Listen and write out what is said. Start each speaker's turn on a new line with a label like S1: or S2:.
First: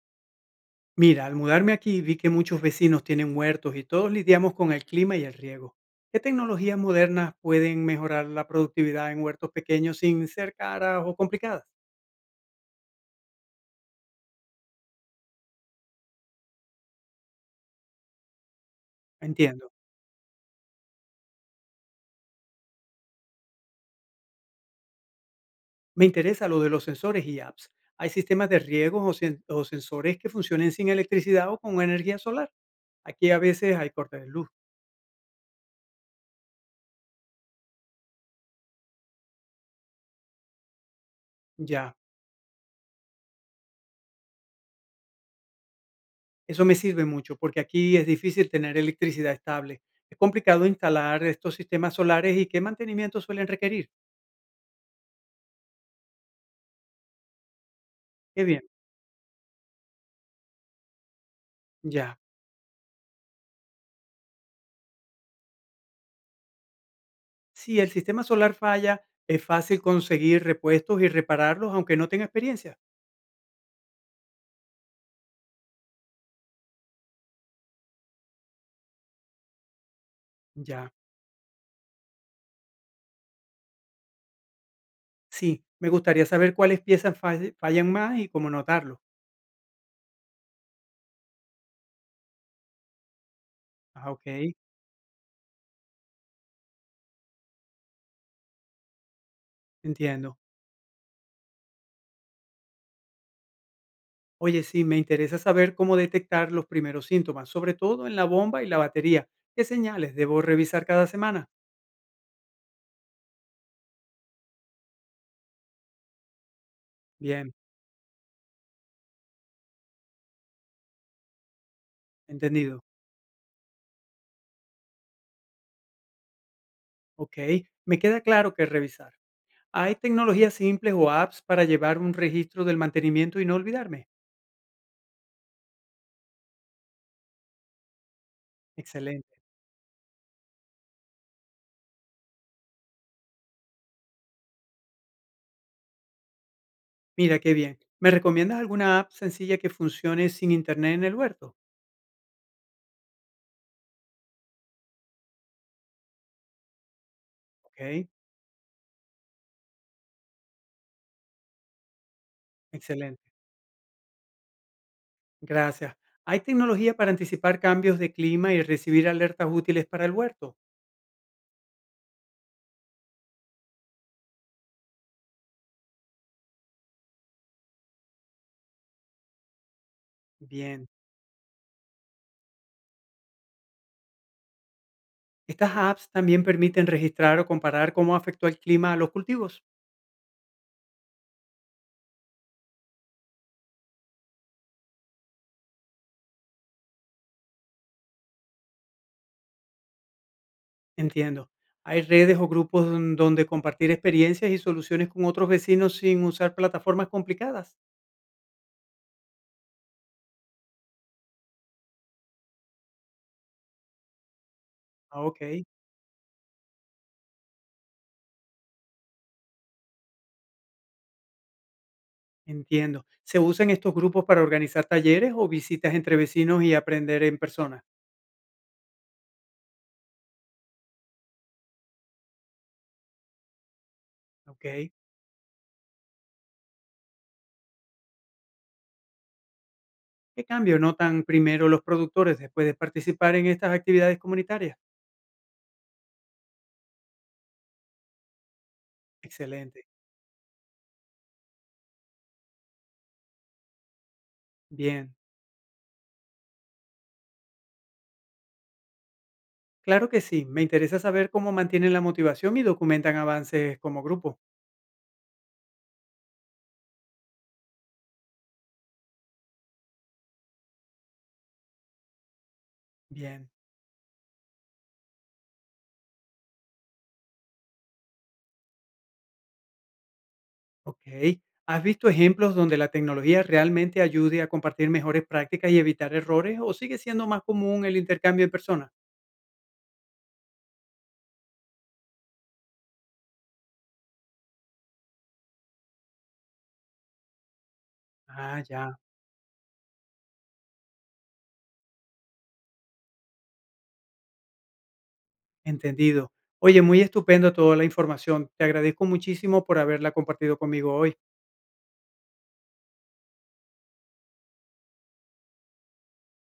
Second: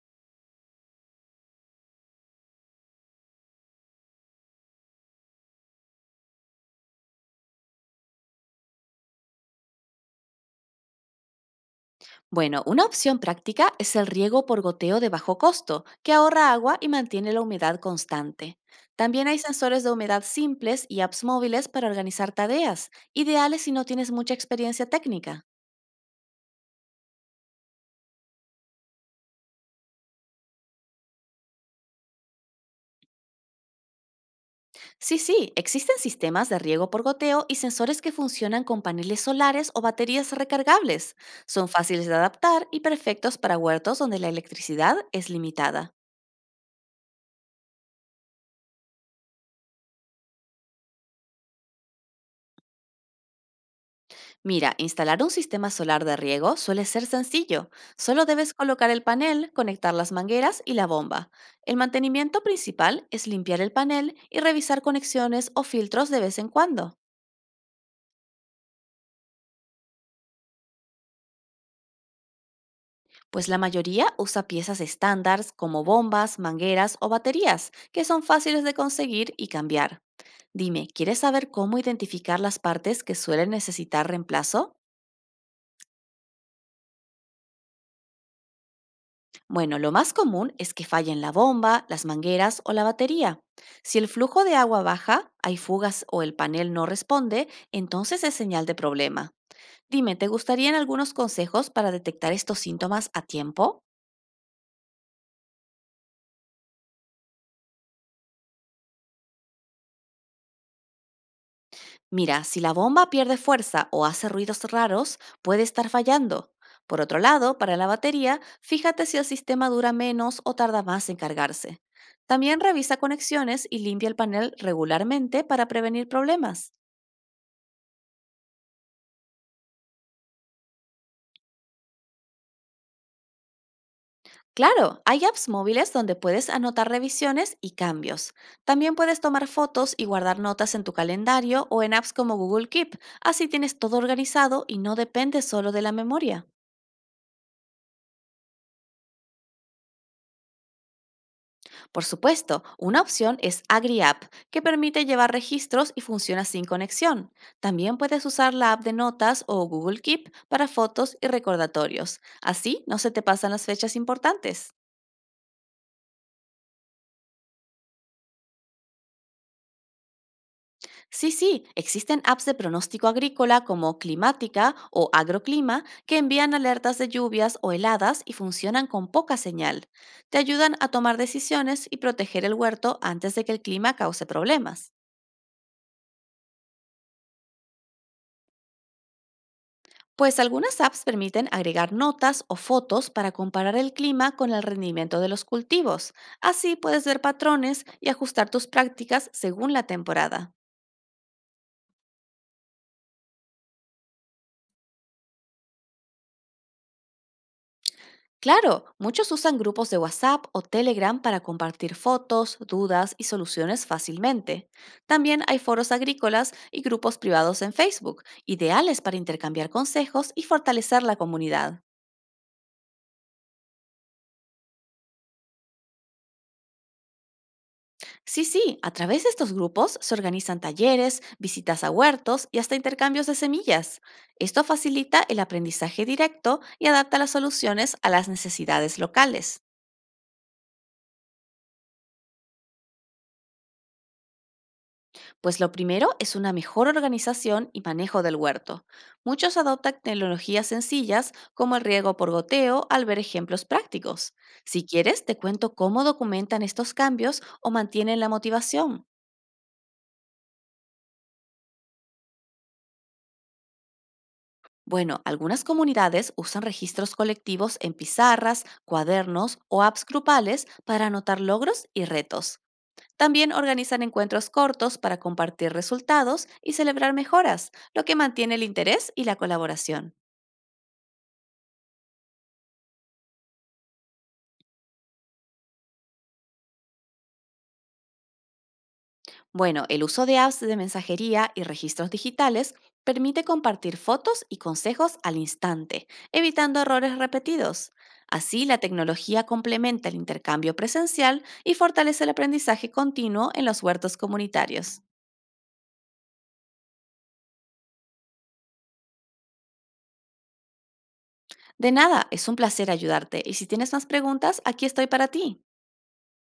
S1: Mira, al mudarme aquí vi que muchos vecinos tienen huertos y todos lidiamos con el clima y el riego. ¿Qué tecnologías modernas pueden mejorar la productividad en huertos pequeños sin ser caras o complicadas?
S2: Bueno, una opción práctica es el riego por goteo de bajo costo, que ahorra agua y mantiene la humedad constante. También hay
S1: Entiendo.
S2: sensores de humedad simples y apps móviles para organizar tareas, ideales si no tienes mucha experiencia técnica.
S1: Me interesa lo de los sensores y apps. ¿Hay sistemas de riego o sensores que funcionen sin electricidad o con energía solar? Aquí a veces hay cortes de luz.
S2: Sí, sí, existen sistemas de riego por goteo y sensores que funcionan con paneles solares o baterías recargables. Son
S1: Ya,
S2: fáciles de adaptar y perfectos para huertos donde la electricidad es limitada.
S1: eso me sirve mucho porque aquí es difícil tener electricidad estable. Es complicado instalar estos sistemas solares y qué mantenimiento suelen requerir.
S2: Mira, instalar un sistema solar de riego suele ser sencillo. Solo
S1: Qué
S2: debes
S1: bien,
S2: colocar el panel, conectar las mangueras y la bomba. El
S1: ya.
S2: mantenimiento principal es limpiar el panel y revisar conexiones o filtros de vez en cuando,
S1: Si el sistema solar falla, es fácil conseguir repuestos y repararlos aunque no tenga experiencia.
S2: pues la mayoría usa piezas estándar como bombas, mangueras o baterías, que son fáciles de conseguir y cambiar. Dime,
S1: Ya,
S2: ¿quieres saber cómo identificar las partes que suelen necesitar reemplazo?
S1: sí, me gustaría saber cuáles piezas fallan más y cómo notarlo.
S2: Bueno, lo más común es que fallen la bomba, las mangueras o la batería. Si el
S1: Ah,
S2: flujo
S1: ok,
S2: de agua baja, hay fugas o el panel no responde, entonces es señal de problema. Dime, ¿te
S1: entiendo.
S2: gustarían algunos consejos para detectar estos síntomas a tiempo?
S1: Oye, sí, me interesa saber cómo detectar los primeros síntomas, sobre todo en la bomba y la batería. ¿Qué señales debo revisar cada semana?
S2: Mira, si la bomba pierde fuerza o hace ruidos raros, puede estar fallando. Por otro
S1: Bien,
S2: lado, para la batería, fíjate si el sistema dura menos o tarda más en cargarse. También
S1: entendido.
S2: revisa conexiones y limpia el panel regularmente para prevenir problemas.
S1: Ok, me queda claro que revisar. ¿Hay tecnologías simples o apps para llevar un registro del mantenimiento y no olvidarme?
S2: Claro, hay apps móviles donde puedes anotar revisiones y cambios. También puedes
S1: Excelente.
S2: tomar fotos y guardar notas en tu calendario o en apps como Google Keep. Así tienes todo organizado y no depende solo de la memoria.
S1: Mira, qué bien. ¿Me recomiendas alguna app sencilla que funcione sin internet en el huerto?
S2: Por supuesto, una opción es AgriApp, que permite llevar registros y funciona sin conexión. También
S1: Ok,
S2: puedes usar la app de notas o Google Keep para fotos y recordatorios. Así no se te
S1: excelente.
S2: pasan las fechas importantes.
S1: Gracias. ¿Hay tecnología para anticipar cambios de clima y recibir alertas útiles para el huerto?
S2: Sí, sí, existen apps de pronóstico agrícola como Climática o Agroclima que envían alertas de lluvias o heladas y funcionan con poca señal. Te ayudan a
S1: Bien.
S2: tomar decisiones y proteger el huerto antes de que el clima cause problemas.
S1: Estas apps también permiten registrar o comparar cómo afectó el clima a los cultivos.
S2: Pues algunas apps permiten agregar notas o fotos para comparar el clima con el rendimiento de los cultivos. Así puedes ver patrones y ajustar tus prácticas según la temporada.
S1: Entiendo. ¿Hay redes o grupos donde compartir experiencias y soluciones con otros vecinos sin usar plataformas complicadas?
S2: Claro, muchos usan grupos de WhatsApp o Telegram para compartir fotos, dudas y soluciones fácilmente.
S1: Ah,
S2: También hay
S1: ok,
S2: foros agrícolas y grupos privados en Facebook, ideales para intercambiar consejos y fortalecer la comunidad.
S1: entiendo. ¿Se usan estos grupos para organizar talleres o visitas entre vecinos y aprender en persona?
S2: Sí, sí, a través de estos grupos se organizan talleres, visitas a huertos y hasta intercambios de semillas. Esto
S1: Ok.
S2: facilita el aprendizaje directo y adapta las soluciones a las necesidades locales.
S1: ¿Qué cambio notan primero los productores después de participar en estas actividades comunitarias?
S2: Pues lo primero es una mejor organización y manejo del huerto. Muchos
S1: Excelente.
S2: adoptan tecnologías sencillas como el riego por goteo al ver ejemplos prácticos. Si
S1: Bien.
S2: quieres, te cuento cómo documentan estos cambios o mantienen la motivación.
S1: Claro que sí. Me interesa saber cómo mantienen la motivación y documentan avances como grupo.
S2: Bueno, algunas comunidades usan registros colectivos en pizarras, cuadernos o apps grupales para anotar logros y retos.
S1: Bien.
S2: También organizan encuentros cortos para compartir resultados y celebrar mejoras, lo que mantiene el interés y la colaboración.
S1: Ok. ¿Has visto ejemplos donde la tecnología realmente ayude a compartir mejores prácticas y evitar errores o sigue siendo más común el intercambio en persona?
S2: Bueno, el uso de apps de mensajería y registros digitales permite compartir fotos y consejos al instante, evitando errores repetidos.
S1: Ah,
S2: Así, la
S1: ya.
S2: tecnología complementa el intercambio presencial y fortalece el aprendizaje continuo en los huertos comunitarios.
S1: Entendido. Oye, muy estupendo toda la información. Te agradezco muchísimo por haberla compartido conmigo hoy.
S2: De nada, es un placer ayudarte y si tienes más preguntas, aquí estoy para ti.